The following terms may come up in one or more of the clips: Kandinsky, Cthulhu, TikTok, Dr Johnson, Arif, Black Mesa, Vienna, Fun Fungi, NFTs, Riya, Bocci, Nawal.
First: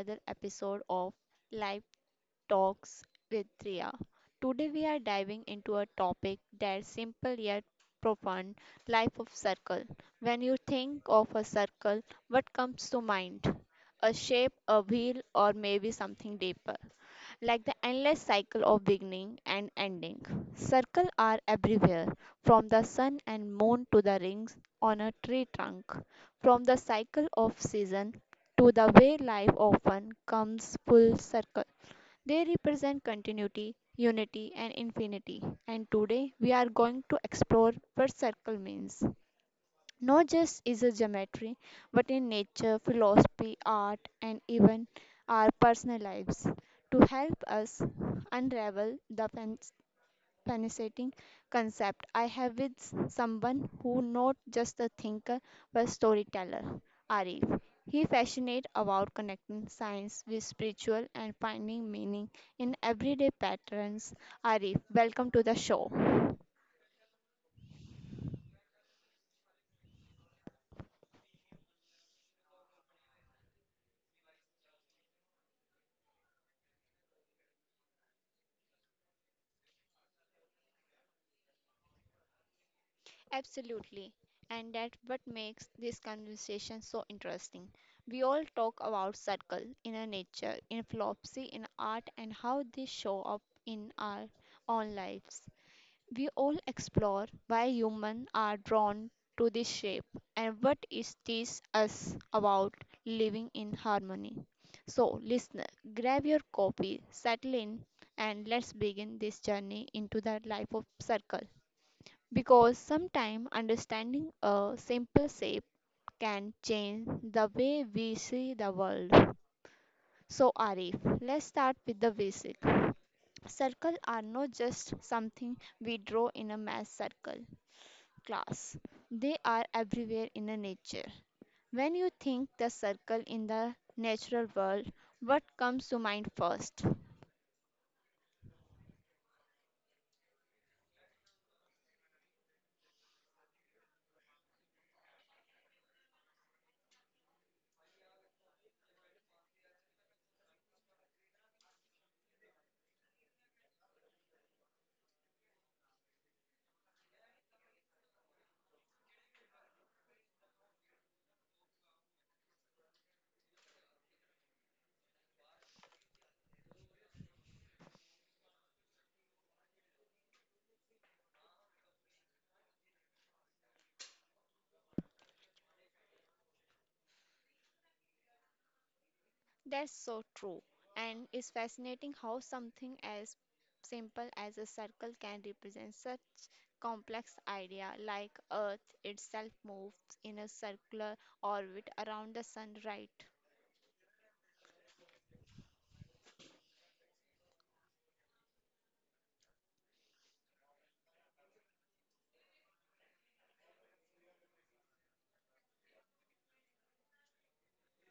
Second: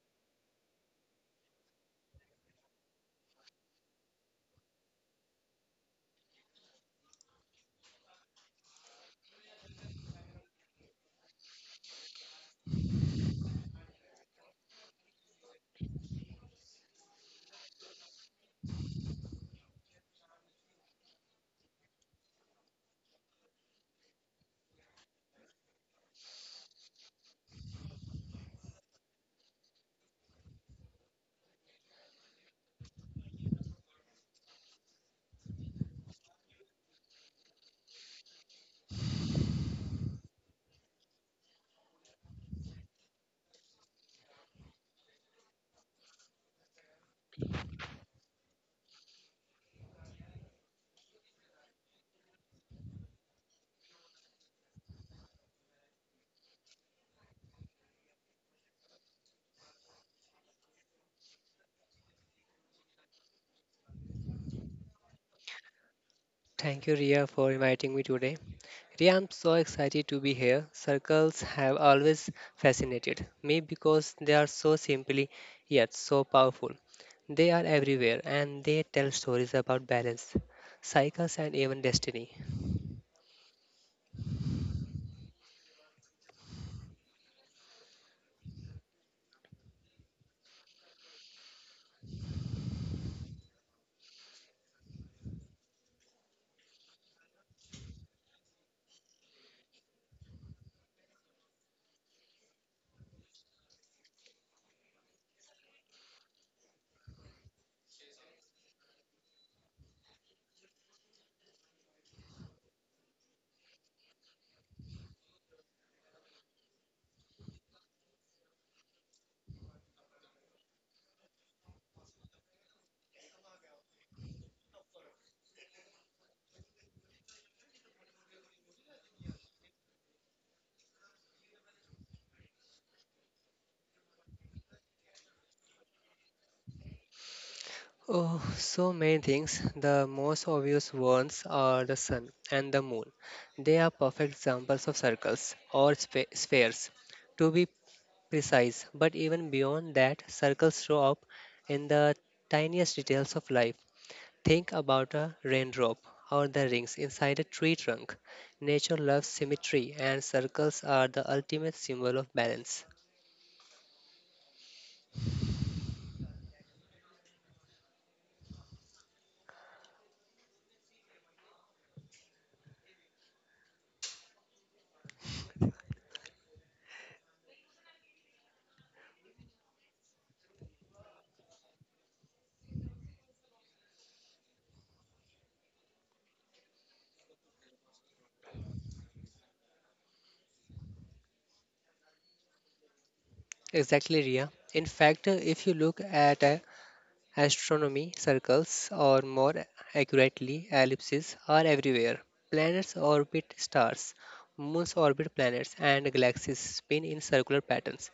another episode of Life Talks with Riya. Today we are diving into a topic that's simple yet profound, life of circle. When you think of a circle, what comes to mind? A shape, a wheel or maybe something deeper like the endless cycle of beginning and ending. Circles are everywhere, from the sun and moon to the rings on a tree trunk, from the cycle of season to the way life often comes full circle. They represent continuity, unity, and infinity. And today we are going to explore what circle means. Not just is a geometry, but in nature, philosophy, art, and even our personal lives to help us unravel the fascinating concept. I have with someone who not just a thinker but storyteller, Arif. He fascinates about connecting science with spiritual and finding meaning in everyday patterns. Arif, welcome to the show. Thank you, Ria, for inviting me today. Ria, I'm so excited to be here. Circles have always fascinated me because they are so simply yet so powerful. They are everywhere and they tell stories about balance, cycles, and even destiny. Absolutely. And that what makes this conversation so interesting. We all talk about circle, inner nature, in philosophy, in art, and how they show up in our own lives. We all explore why humans are drawn to this shape and what it teaches us about living in harmony. So, listener, grab your copy, settle in, and let's begin this journey into the life of circle. Because sometimes understanding a simple shape can change the way we see the world. So, Arif, let's start with the basic. Circles are not just something we draw in a math circle class, they are everywhere in a nature. When you think the circle in the natural world, what comes to mind first? Oh, so many things. The most obvious ones are the sun and the moon. They are perfect examples of circles or spheres, to be precise. But even beyond that, circles show up in the tiniest details of life. Think about a raindrop or the rings inside a tree trunk. Nature loves symmetry, and circles are the ultimate symbol of balance. That's so true. And it's fascinating how something as simple as a circle can represent such complex idea like Earth itself moves in a circular orbit around the sun, right? Exactly, Ria. In fact, if you look at a Astronomy, circles, or more accurately, ellipses, are everywhere. Planets orbit stars, moons orbit planets, and galaxies spin in circular patterns.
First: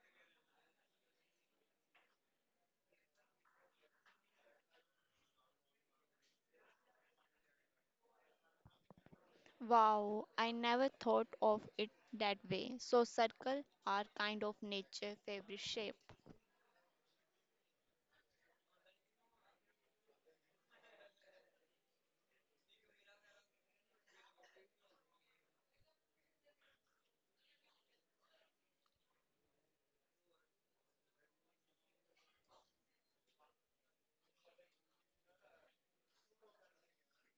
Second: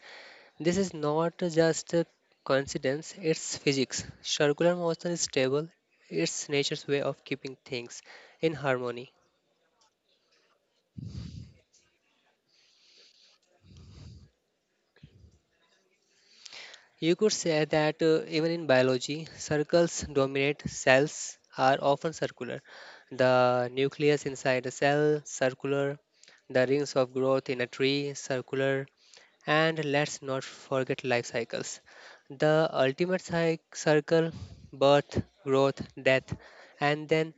This is not just a coincidence, it's physics. Circular motion is stable, it's nature's way of keeping things in harmony. Wow, I never thought of it that way. So circles are kind of nature favorite shape. You could say that even in biology, circles dominate. Cells are often circular. The nucleus inside a cell, circular. The rings of growth in a tree, circular. And let's not forget life cycles. The ultimate circle, birth, growth, death, and then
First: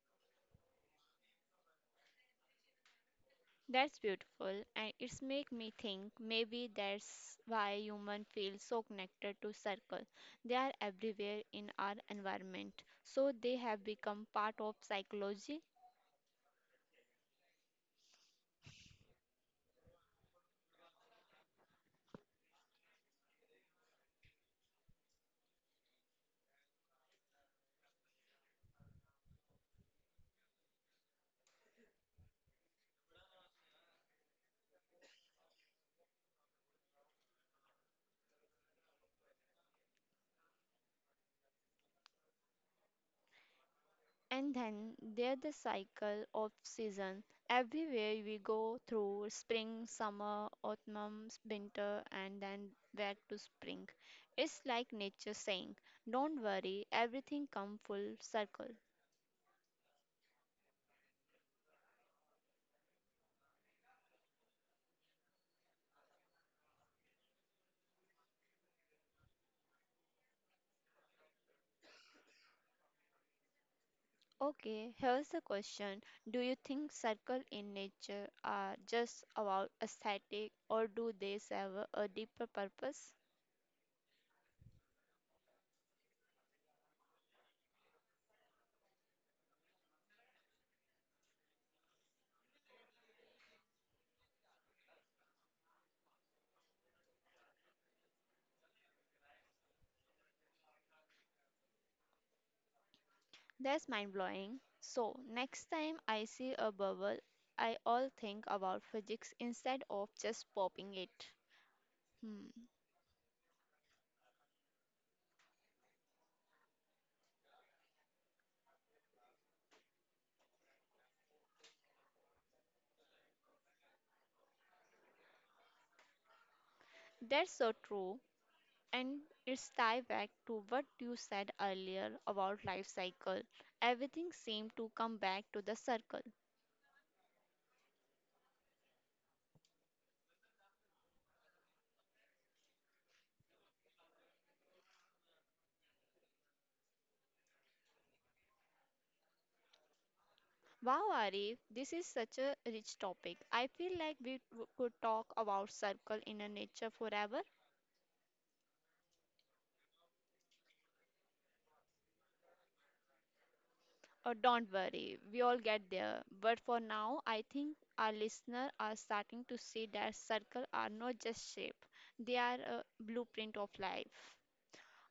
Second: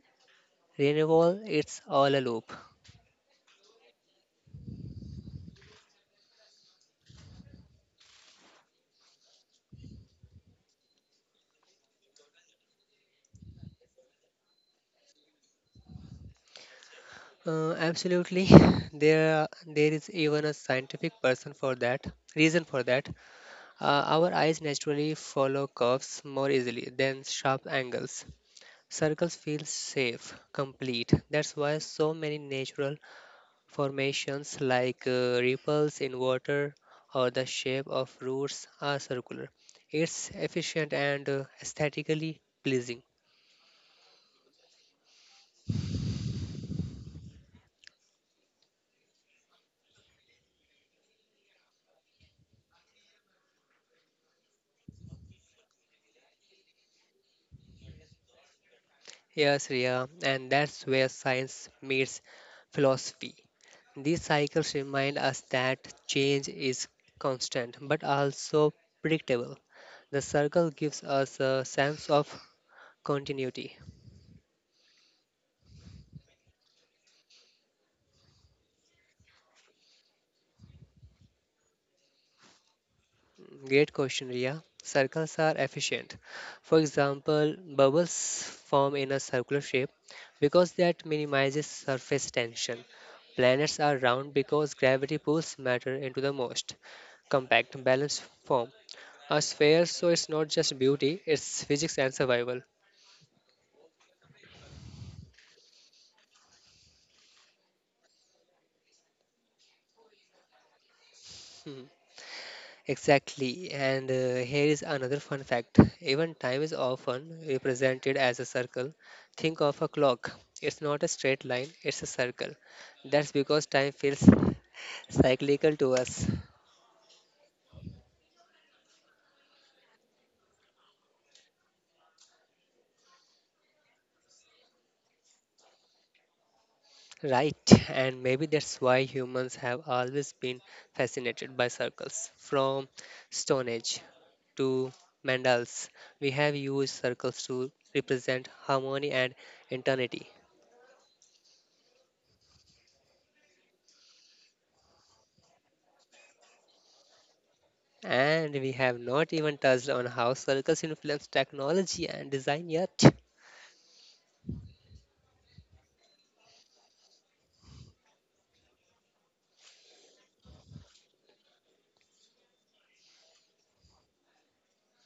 renewal, it's all a loop. That's beautiful, and it's make me think maybe that's why humans feel so connected to circle. They are everywhere in our environment, so they have become part of psychology. Absolutely, there is even a scientific person for that reason for that. Our eyes naturally follow curves more easily than sharp angles. Circles feel safe, complete. That's why so many natural formations like ripples in water or the shape of roots are circular. It's efficient and aesthetically pleasing. And then there's the cycle of season. Everywhere we go through spring, summer, autumn, winter, and then back to spring. It's like nature saying, "Don't worry, everything come full circle." Yes, Riya, and that's where science meets philosophy. These cycles remind us that change is constant but also predictable. The circle gives us a sense of continuity. Okay, here's the question. Do you think circles in nature are just about aesthetic or do they serve a deeper purpose? Great question, Riya. Circles are efficient. For example, bubbles form in a circular shape because that minimizes surface tension. Planets are round because gravity pulls matter into the most compact, balanced form. A sphere, so it's not just beauty, it's physics and survival. That's mind blowing. So, next time I see a bubble, I all think about physics instead of just popping it. Hmm. Hmm. Exactly, and here is another fun fact. Even time is often represented as a circle. Think of a clock, it's not a straight line, it's a circle. That's because time feels cyclical to us. That's so true. And it's tied back to what you said earlier about life cycle. Everything seemed to come back to the circle. Right, and maybe that's why humans have always been fascinated by circles. From Stone Age to mandals, we have used circles to represent harmony and eternity. Wow, Arif, this is such a rich topic. I feel like could talk about circle inner nature forever. And we have not even touched on how circles influence technology and design yet. Oh, don't worry, we all get there. But for now, I think our listeners are starting to see that circle are not just shape; they are a blueprint of life.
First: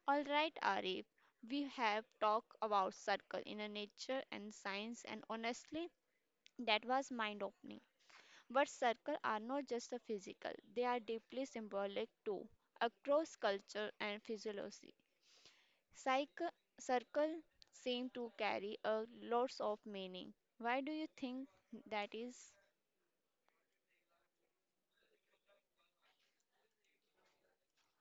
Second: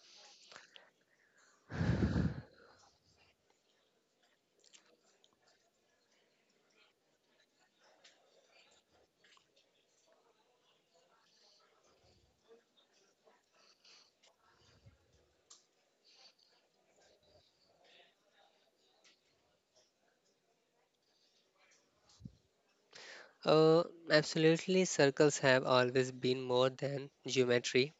All right, Arif, we have talked about circle inner nature and science, and honestly, that was mind opening. But circles are not just a physical, they are deeply symbolic too, across culture and physiology. Cycle, circle seem to carry a lots of meaning. Why do you think that is? Uh, absolutely, circles have always been more than geometry.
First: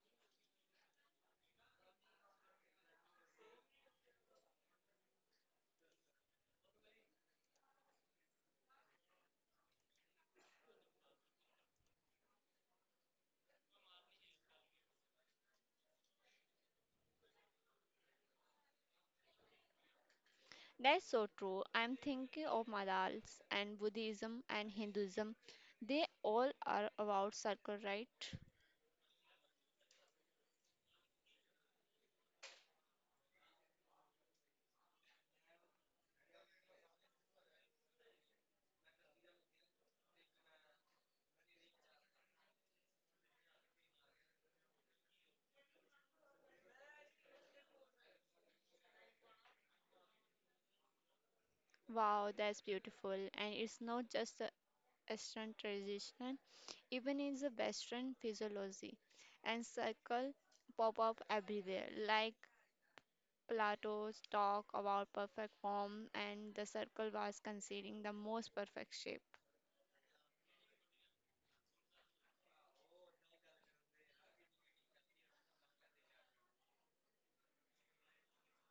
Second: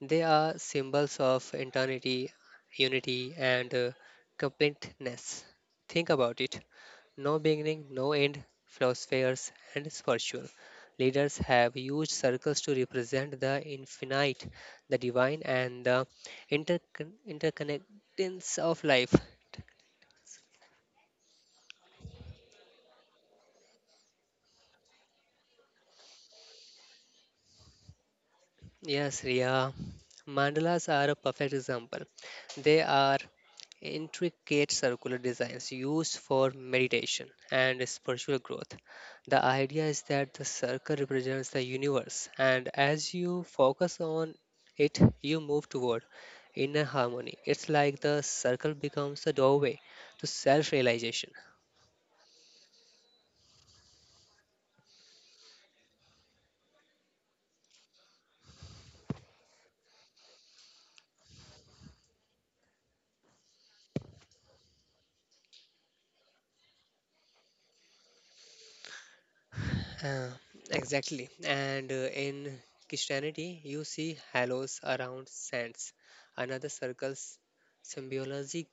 They are symbols of eternity, unity, and completeness. Think about it no beginning, no end, philosophers and spiritual leaders have used circles to represent the infinite, the divine, and the interconnectedness of life. That's so true. I'm thinking of Madals and Buddhism and Hinduism. They all are about circle, right? Yes, Ria. Mandalas are a perfect example. They are intricate circular designs used for meditation and spiritual growth. The idea is that the circle represents the universe, and as you focus on it, you move toward inner harmony. It's like the circle becomes a doorway to self realization. Wow, that's beautiful. And it's not just Eastern tradition, even in the Western physiology, and circle pop up everywhere. Like Plato's talk about perfect form, and the circle was considering the most perfect shape. Uh, exactly. And in Christianity, you see halos around saints, another circles symbology,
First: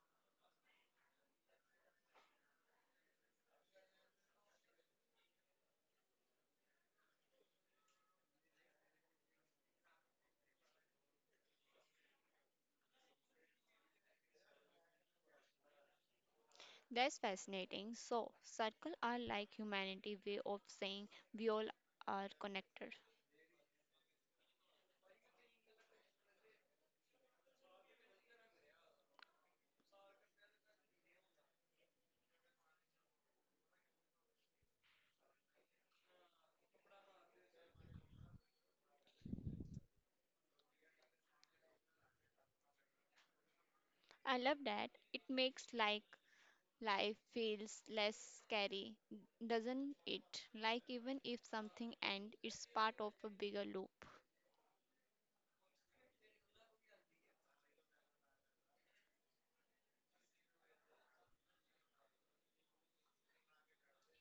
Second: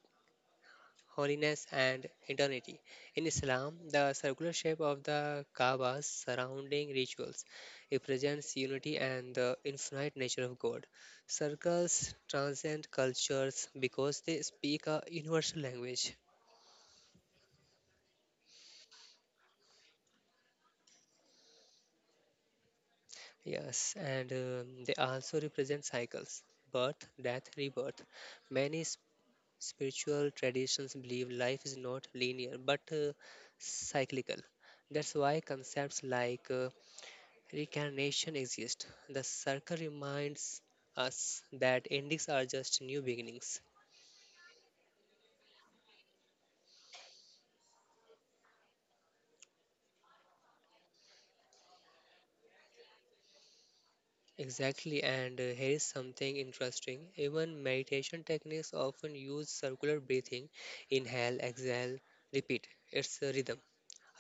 holiness and eternity. In Islam, the circular shape of the Kaaba's surrounding rituals represents unity and the infinite nature of God. Circles transcend cultures because they speak a universal language. That's fascinating. So, circle are like humanity way of saying we all are connected. Yes, and they also represent cycles birth, death, rebirth. Many spiritual traditions believe life is not linear but cyclical. That's why concepts like reincarnation exist. The circle reminds us that endings are just new beginnings. I love that. It makes like life feels less scary, doesn't it? Like even if something ends, it's part of a bigger loop. Exactly, and here is something interesting. Even meditation techniques often use circular breathing inhale, exhale, repeat. It's a rhythm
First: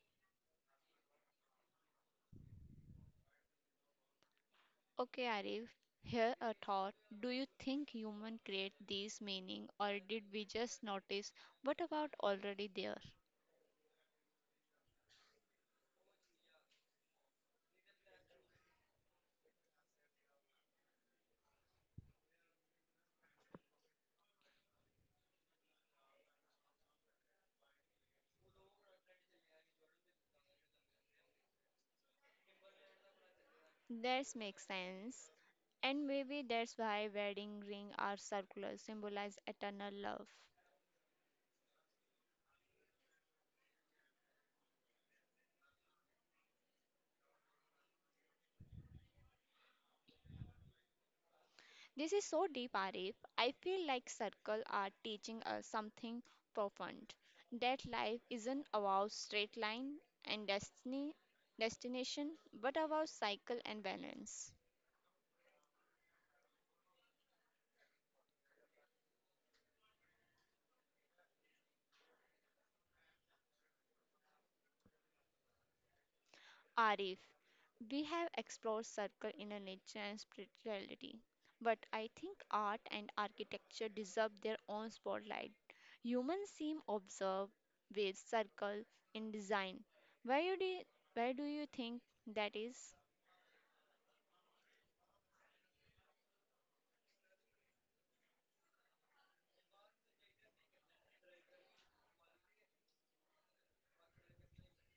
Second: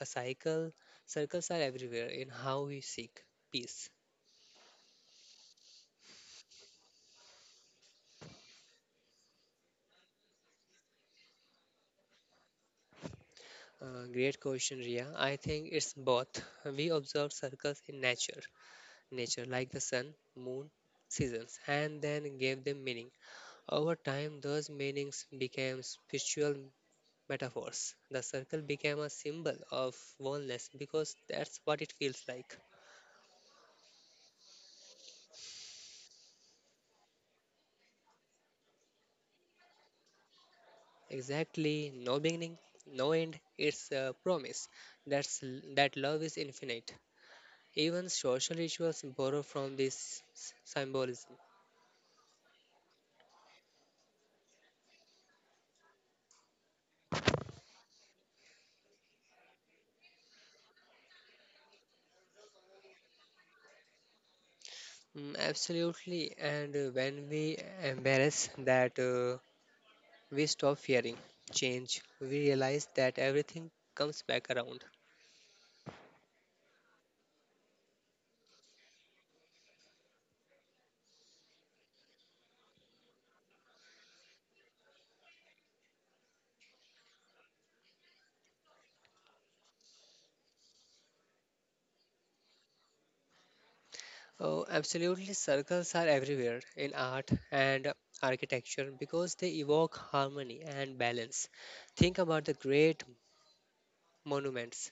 A cycle, circles are everywhere in how we seek peace. Okay, Arif, here a thought. Do you think human create these meaning or did we just notice what about already there? Great question, Ria. I think it's both. We observe circles in nature, nature like the sun, moon, seasons, and then gave them meaning. Over time, those meanings became spiritual metaphors. The circle became a symbol of oneness because that's what it feels like. That makes sense. And maybe that's why wedding ring are circular, symbolize eternal love. Exactly, no beginning, no end. It's a promise that's, that love is infinite Even social rituals borrow from this symbolism. This is so deep, Arif. I feel like circle are teaching us something profound. That life isn't about straight line and destiny, destination, but about cycle and balance. Mm, absolutely, and when we embrace that, we stop fearing change. We realize that everything comes back around. Arif, we have explored circle inner nature and spirituality, but I think art and architecture deserve their own spotlight. Humans seem obsessed with circle in design. Where do you, where do you think that is? Oh, absolutely, circles are everywhere in art and architecture because they evoke harmony and balance. Think about the great monuments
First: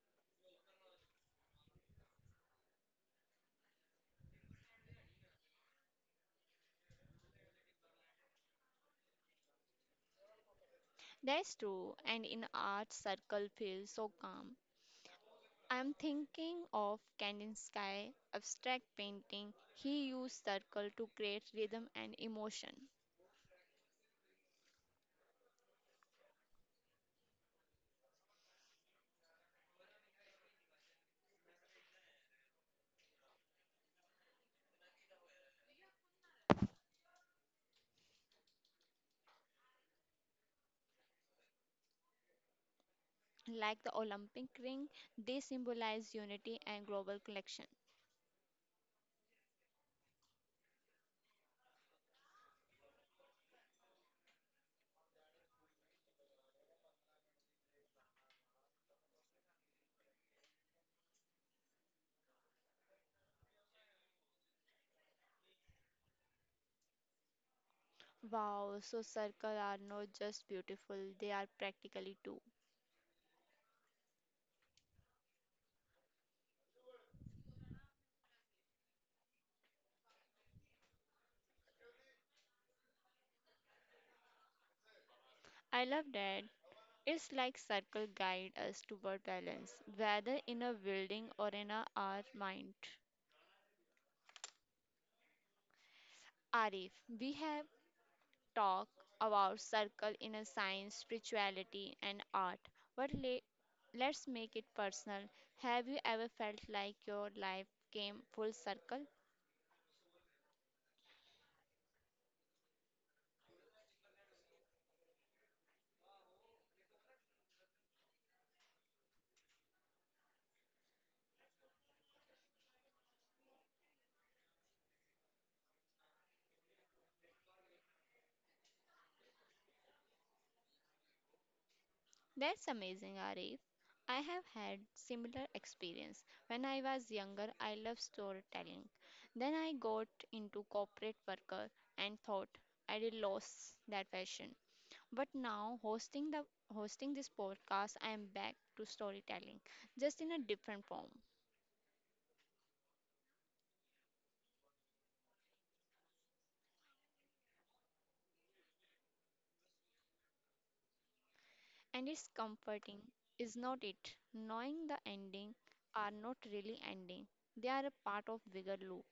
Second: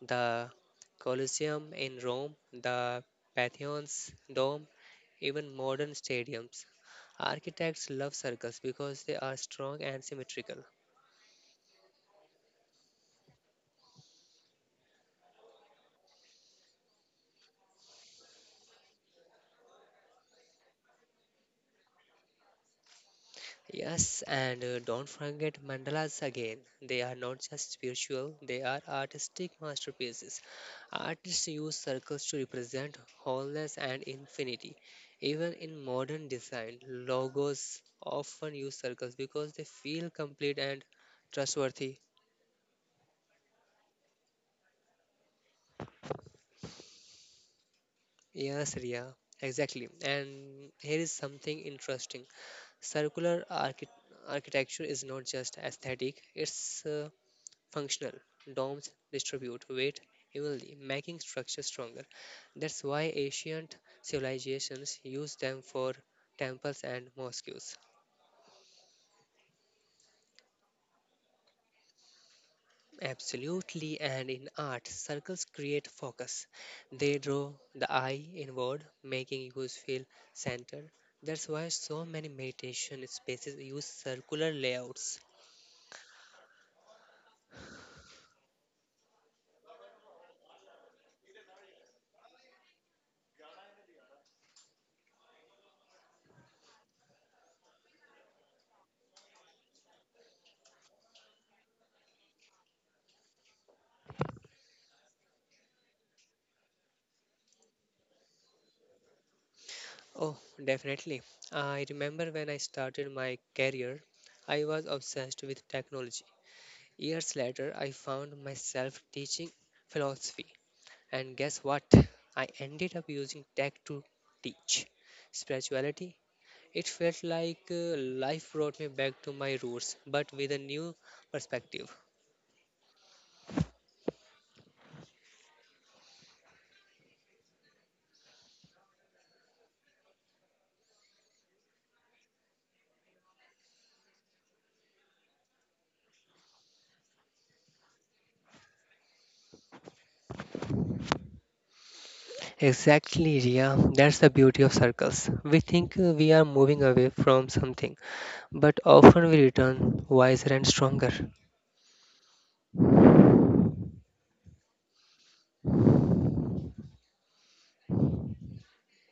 the Colosseum in Rome, the Pantheon's dome, even modern stadiums. Architects love circles because they are strong and symmetrical. That's true, and in art, circle feels so calm. I'm thinking of Kandinsky abstract painting. He used circle to create rhythm and emotion. Yes, and don't forget mandalas again. They are not just spiritual, they are artistic masterpieces. Artists use circles to represent wholeness and infinity. Even in modern design, logos often use circles because they feel complete and trustworthy. Like the Olympic ring, they symbolize unity and global connection. Yes, Ria, exactly. And here is something interesting circular architecture is not just aesthetic, it's Functional domes distribute weight evenly, making structures stronger. That's why ancient civilizations used them for temples and mosques. Wow, so circles are not just beautiful, they are practically too. Absolutely, and in art, circles create focus. They draw the eye inward, making you feel centered. That's why so many meditation spaces use circular layouts. I love that. It's like circle guide us toward balance, whether in a building or in a, our mind. Arif, we have talked about circle in a science, spirituality, and art. But let's make it personal. Have you ever felt like your life came full circle? Oh, definitely. I remember when I started my career, I was obsessed with technology. Years later, I found myself teaching philosophy, and guess what? I ended up using tech to teach spirituality. It felt like life brought me back to my roots, but with a new perspective. That's amazing, Arif. I have had similar experience. When I was younger, I loved storytelling. Then I got into corporate worker and thought I did lost that passion. But now hosting this podcast, I am back to storytelling, just in a different form. Exactly, Ria. That's the beauty of circles. We think we are moving away from something, but often we return wiser and stronger. And it's comforting, is not it? Knowing the ending are not really ending. They are a part of bigger loop.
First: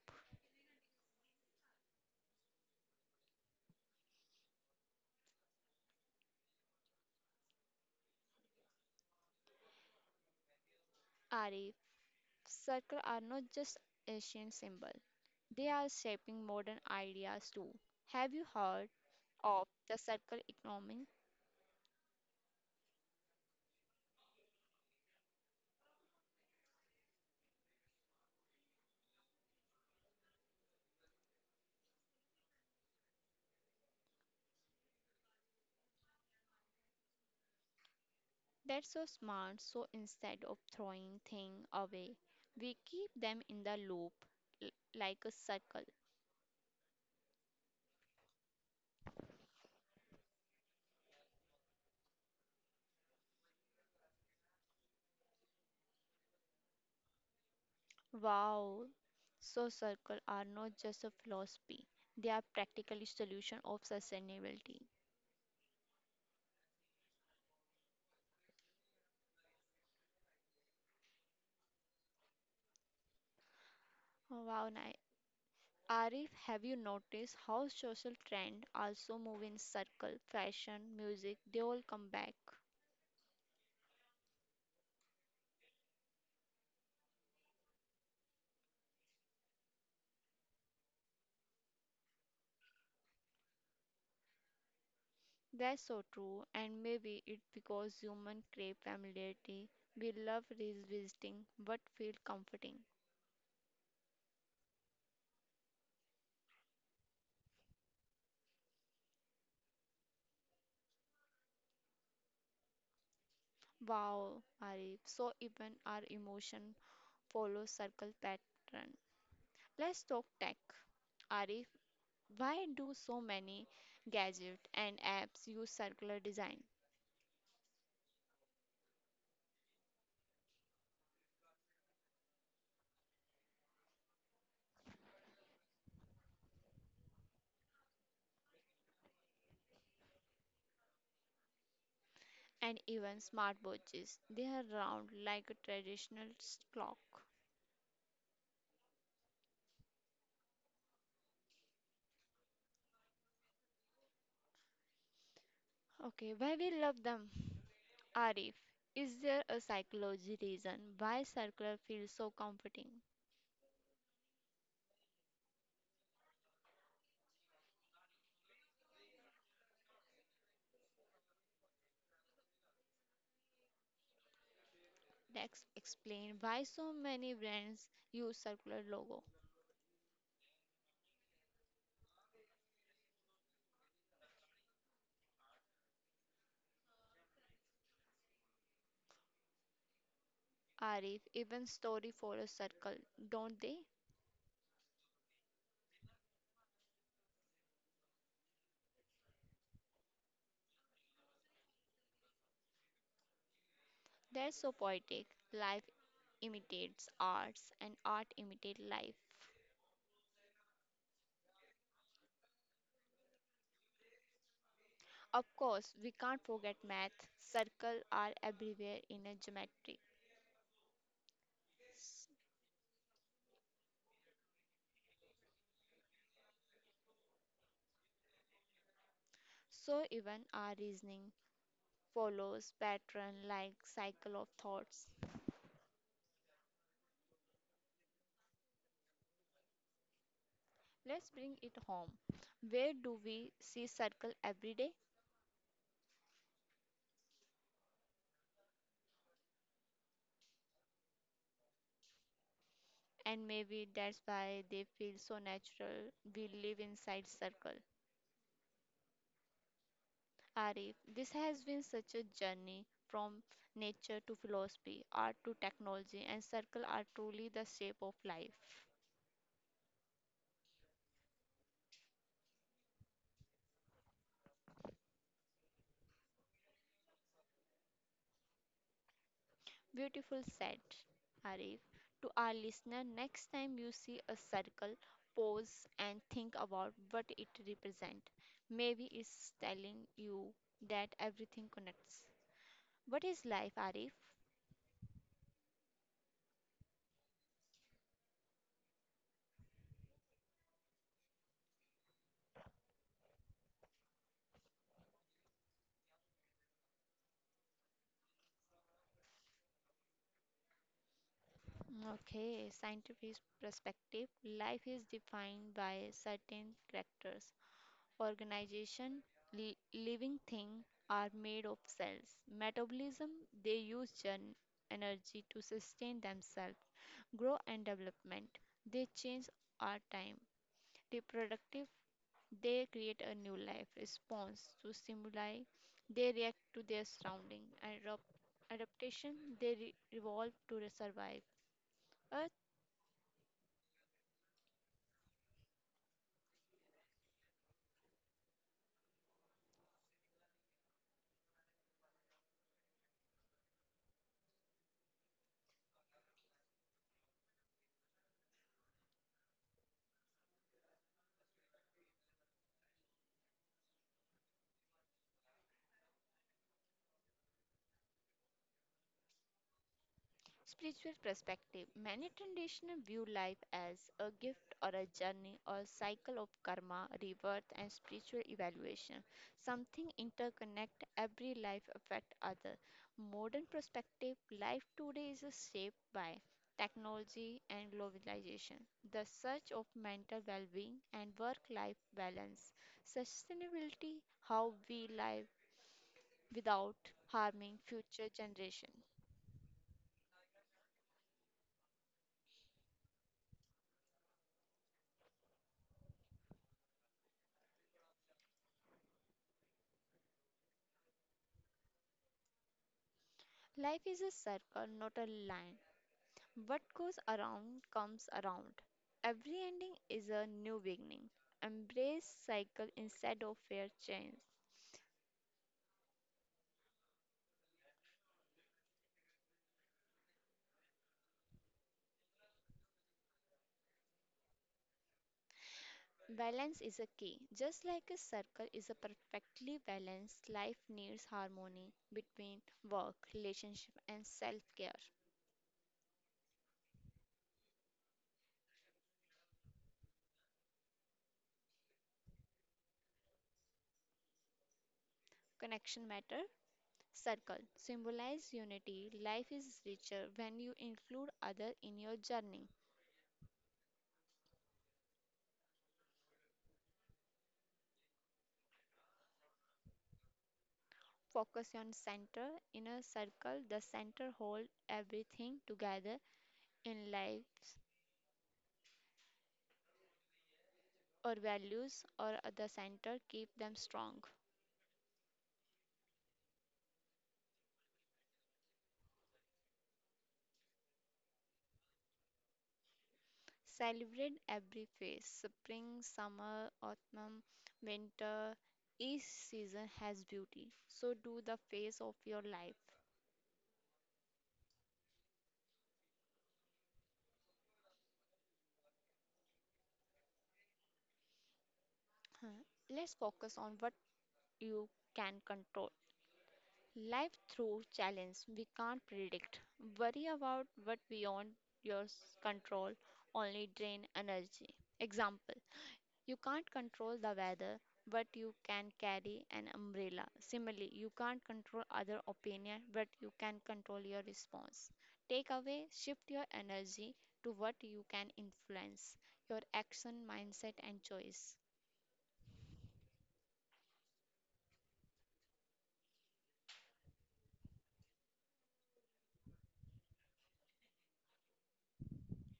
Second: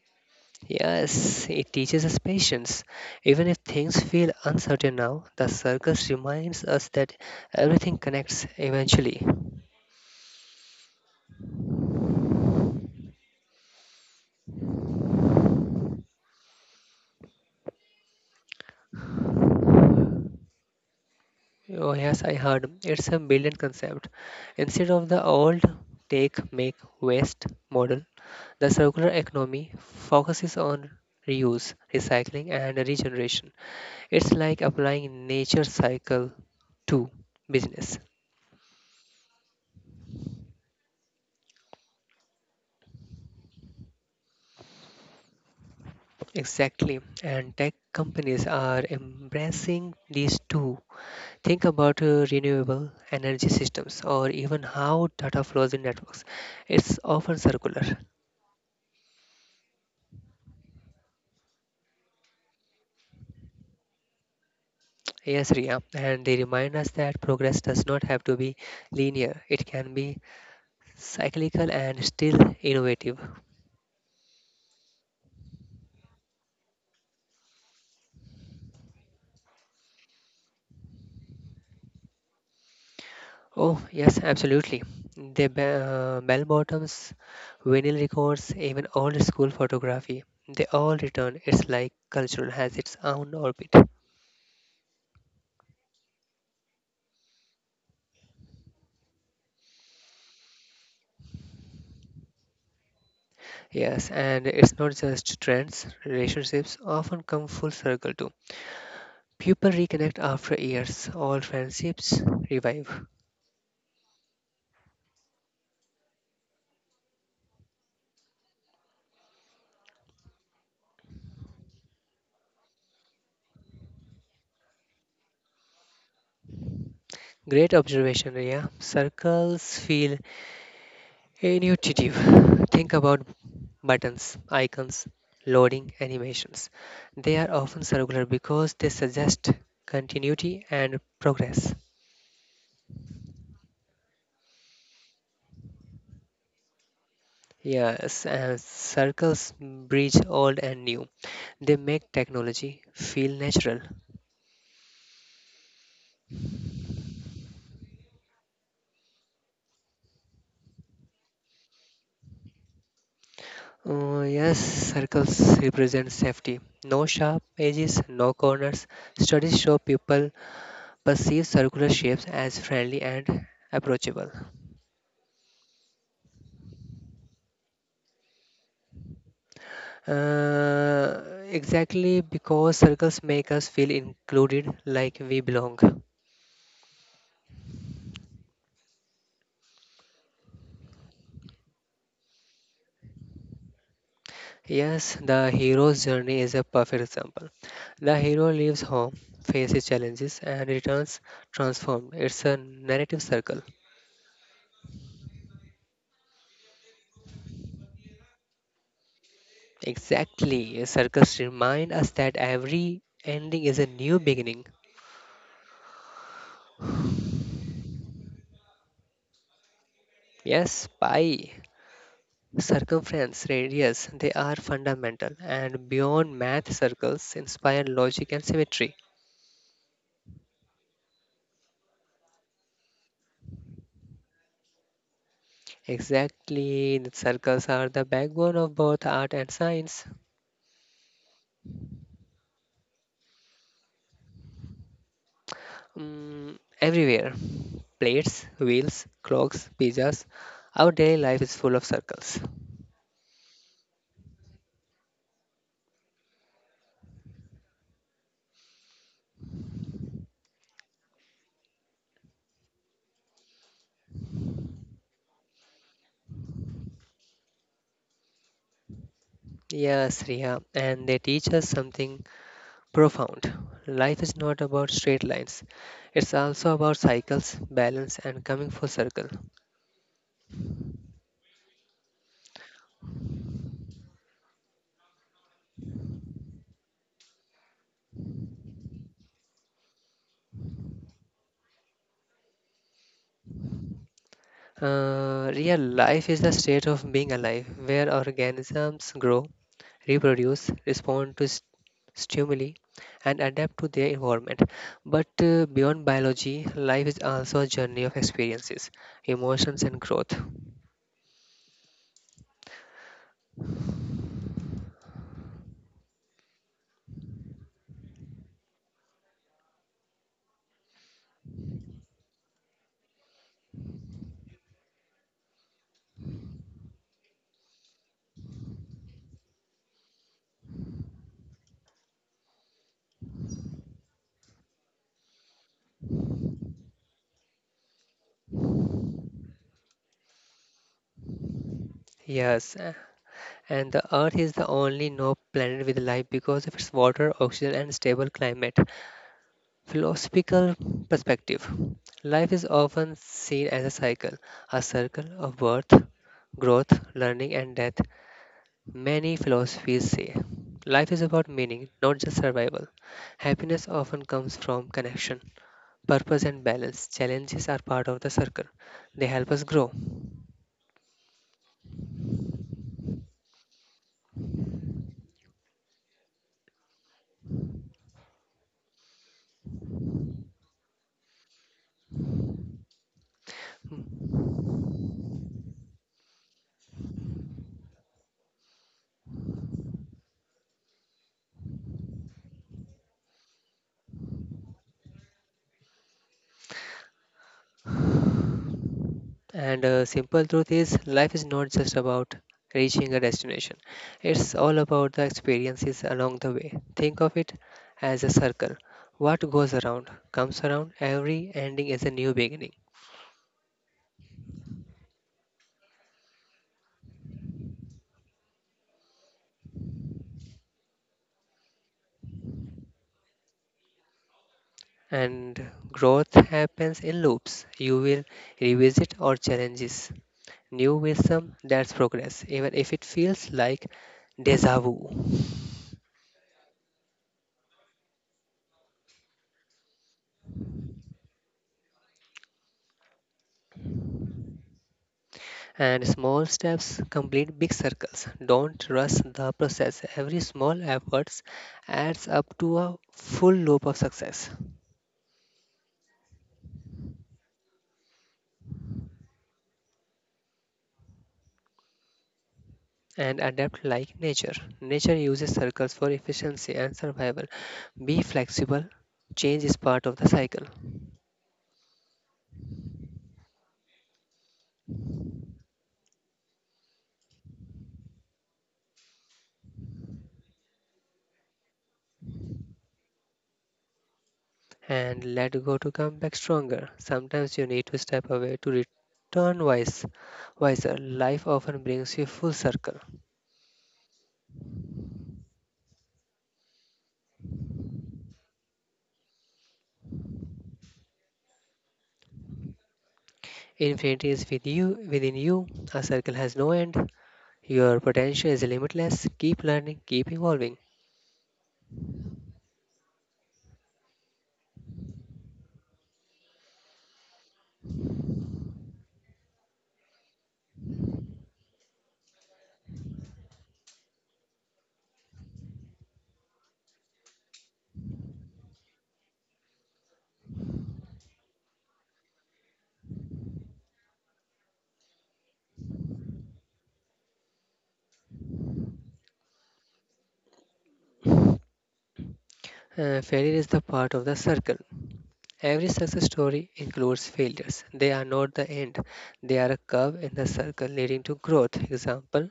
Yes, it teaches us patience. Even if things feel uncertain now, the circus reminds us that everything connects eventually. Arif, circles are not just ancient symbols, they are shaping modern ideas too. Have you heard of the circle economy? Oh, yes, I heard. It's a brilliant concept. Instead of the old take, make, waste model, the circular economy focuses on reuse, recycling, and regeneration. It's like applying nature cycle to business. That's so smart, so instead of throwing things away, we keep them in the loop l- like a circle. Exactly. And tech companies are embracing these two Think about renewable energy systems or even how data flows in networks. It's often circular. Wow! So circles are not just a philosophy, they are practically solution of sustainability. Yes, Ria, and they remind us that progress does not have to be linear, it can be cyclical and still innovative. Wow, nice. Arif, have you noticed how social trend also move in circle? Fashion, music, they all come back. Oh, yes, absolutely. The bell bottoms, vinyl records, even old school photography, they all return. It's like culture has its own orbit. That's so true, and maybe it because human crave familiarity. We love revisiting but feel comforting. Yes, and it's not just trends, relationships often come full circle too. People reconnect after years, old friendships revive. Wow, Arif. So even our emotion follows circle pattern. Let's talk tech. Arif, why do so many gadgets and apps use circular design? Great observation, Ria. Circles feel intuitive. Think about buttons, icons, loading animations. They are often circular because they suggest continuity and progress. And even smartwatches. They are round like a traditional clock. Yes, and circles bridge old and new. They make technology feel natural. Okay, why we love them? Arif, is there a psychology reason why circular feels so comforting? Yes, circles represent safety. No sharp edges, no corners. Studies show people perceive circular shapes as friendly and approachable. Let's explain why so many brands use circular logo. Uh, exactly because circles make us feel included, like we belong. Arif, even story follows circle, don't they? Yes, the hero's journey is a perfect example. The hero leaves home, faces challenges, and returns transformed. It's a narrative circle. That's so poetic. Life imitates arts and art imitates life. Exactly. Circus remind us that every ending is a new beginning. Of course, we can't forget math. Circles are everywhere in a geometry. Yes, pi, circumference, radius, they are fundamental and beyond math circles inspire logic and symmetry. So even our reasoning follows pattern like cycle of thoughts. Exactly, the circles are the backbone of both art and science. Let's bring it home. Where do we see circle every day? Mm, everywhere. Plates, wheels, clocks, pizzas. Our daily life is full of circles. And maybe that's why they feel so natural. We live inside circle. Arif, this has been such a journey from nature to philosophy, art to technology, and circle are truly the shape of life. Yes, Riya, and they teach us something Profound. Life is not about straight lines. It's also about cycles, balance, and coming full circle. Beautiful said Arif. To our listener, next time you see a circle, pause and think about what it represents. Maybe it's telling you that everything connects. What is life, Arif? Real life is the state of being alive, where organisms grow, reproduce, respond to stimuli, and adapt to their environment. But beyond biology, life is also a journey of experiences, emotions, and growth. Okay, scientific perspective. Life is defined by certain characters. Organization, living thing are made of cells. Metabolism, they use energy to sustain themselves. Grow and development. They change our time. Reproductive, they create a new life response to stimuli. They react to their surrounding. And adaptation, they evolve to survive. A Yes, and the Earth is the only known planet with life because of its water, oxygen, and stable climate. Philosophical perspective Life is often seen as a cycle, a circle of birth, growth, learning, and death. Many philosophies say life is about meaning, not just survival. Happiness often comes from connection, purpose, and balance. Challenges are part of the circle, they help us grow. spiritual perspective. Many traditional view life as a gift or a journey or cycle of karma, rebirth, and spiritual evaluation. Something interconnect every life affect other. Modern perspective life today is shaped by technology and globalization, the search of mental well being and work life balance, sustainability, how we live without harming future generation. And simple truth is, life is not just about reaching a destination. It's all about the experiences along the way. Think of it as a circle. What goes around comes around. Every ending is a new beginning. Life is a circle, not a line. What goes around comes around. Every ending is a new beginning. Embrace cycle instead of fear change. And growth happens in loops. You will revisit or challenges. New wisdom, that's progress, even if it feels like deja vu. Balance is a key. Just like a circle is a perfectly balanced life needs harmony between work, relationship and self-care. And small steps complete big circles. Don't rush the process. Every small effort adds up to a full loop of success. Connection matter. Circle symbolize unity. Life is richer when you include other in your journey. And adapt like nature. Nature uses circles for efficiency and survival. Be flexible. Change is part of the cycle. Focus on center. In a circle, the center hold everything together in lives or values or other center keep them strong. And let go to come back stronger. Sometimes you need to step away to return wiser. Life often brings you full circle. Celebrate every phase spring, summer, autumn, winter. Each season has beauty. So do the phase of your life. Infinity is with you, within you. A circle has no end. Your potential is limitless. Keep learning, keep evolving. Huh. Let's focus on what you can control. Life through challenge we can't predict. Worry about what beyond your control only drain energy. Example: you can't control the weather, but you can carry an umbrella. Similarly, you can't control other opinion, but you can control your response. Take away, shift your energy to what you can influence, your action, mindset, and choice. Failure is the part of the circle. Every success story includes failures. They are not the end, they are a curve in the circle leading to growth. Example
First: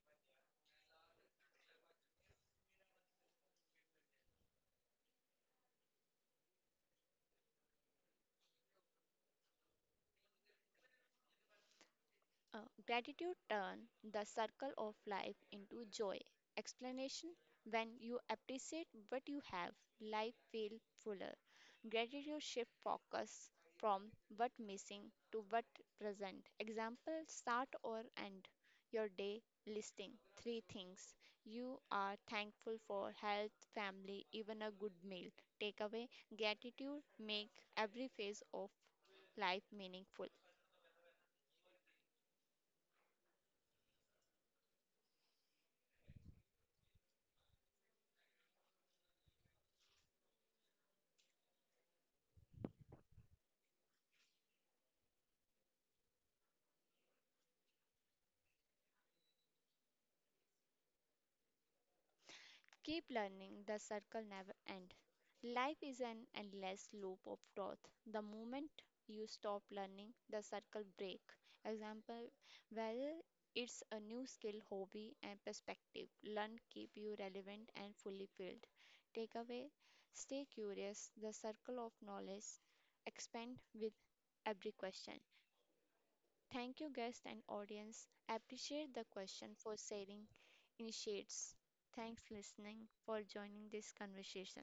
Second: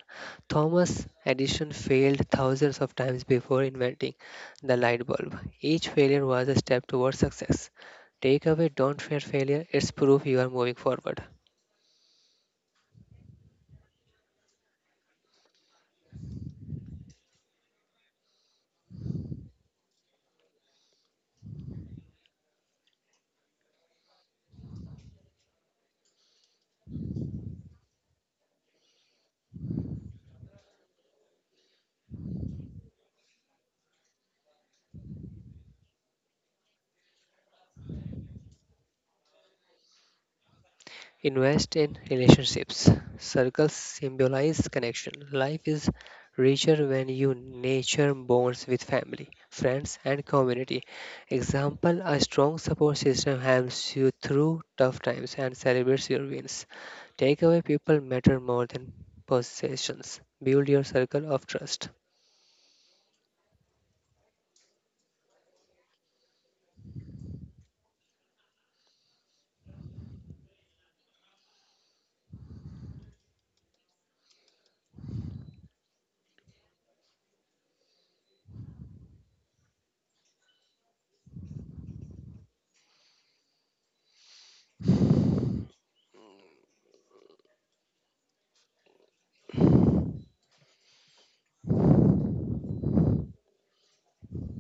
Thomas Edison failed thousands of times before inventing the light bulb. Each failure was a step towards success. Takeaway: don't fear failure, it's proof you are moving forward. Uh, Gratitude turn the circle of life into joy. Explanation: when you appreciate what you have, life feel fuller. Gratitude shift focus from what missing to what present. Example: start or end your day listing three things you are thankful for health, family, even a good meal. Takeaway: gratitude make every phase of life meaningful. Invest in relationships. Circles symbolize connection. Life is richer when you nurture bonds with family, friends, and community. Example A strong support system helps you through tough times and celebrates your wins. Takeaway People matter more than possessions. Build your circle of trust. Keep learning, the circle never ends. Life is an endless loop of growth. The moment you stop learning, the circle break. Example, whether it's a new skill, hobby, and perspective, learn keep you relevant and fully filled. Takeaway, stay curious, the circle of knowledge expand with every question. Thank you, guest and audience. Appreciate the question for sharing initiates. Thanks listening for joining this conversation.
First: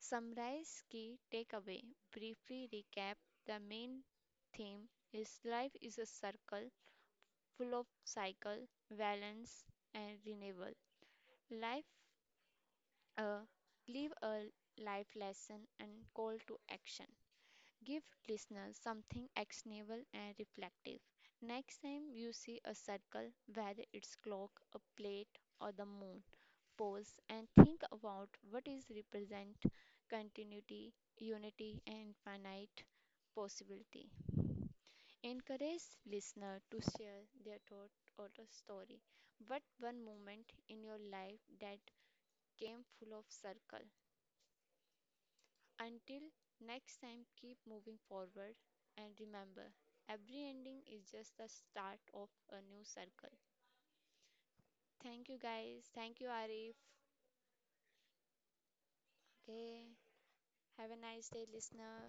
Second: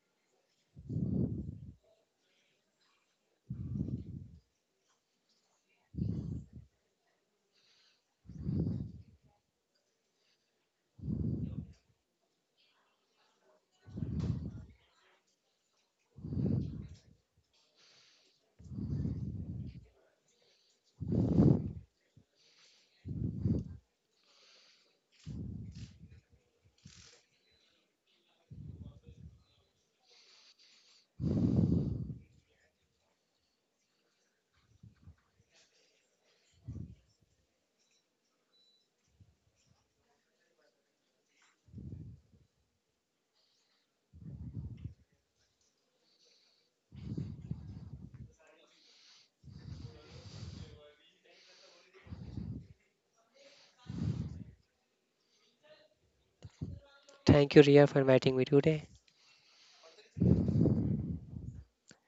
Summarize key takeaway. Briefly recap the main theme is life is a circle full of cycle, balance and renewal. Life uh, live a life lesson and call to action. Give listeners something actionable and reflective. Next time you see a circle, whether it's clock, a plate, or the moon, pause and think about what is represent continuity, unity, and finite possibility. Encourage listener to share their thought or a story. What one moment in your life that came full of circle? Until next time, keep moving forward and remember, every ending is just the start of a new circle. Thank you, guys. Thank you, Arif. Thank you, Ria, for inviting me today. Okay. Have a nice day, listener.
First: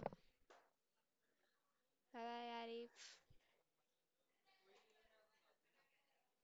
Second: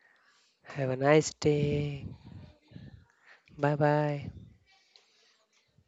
Have a nice day. Bye bye, Arif. Bye bye.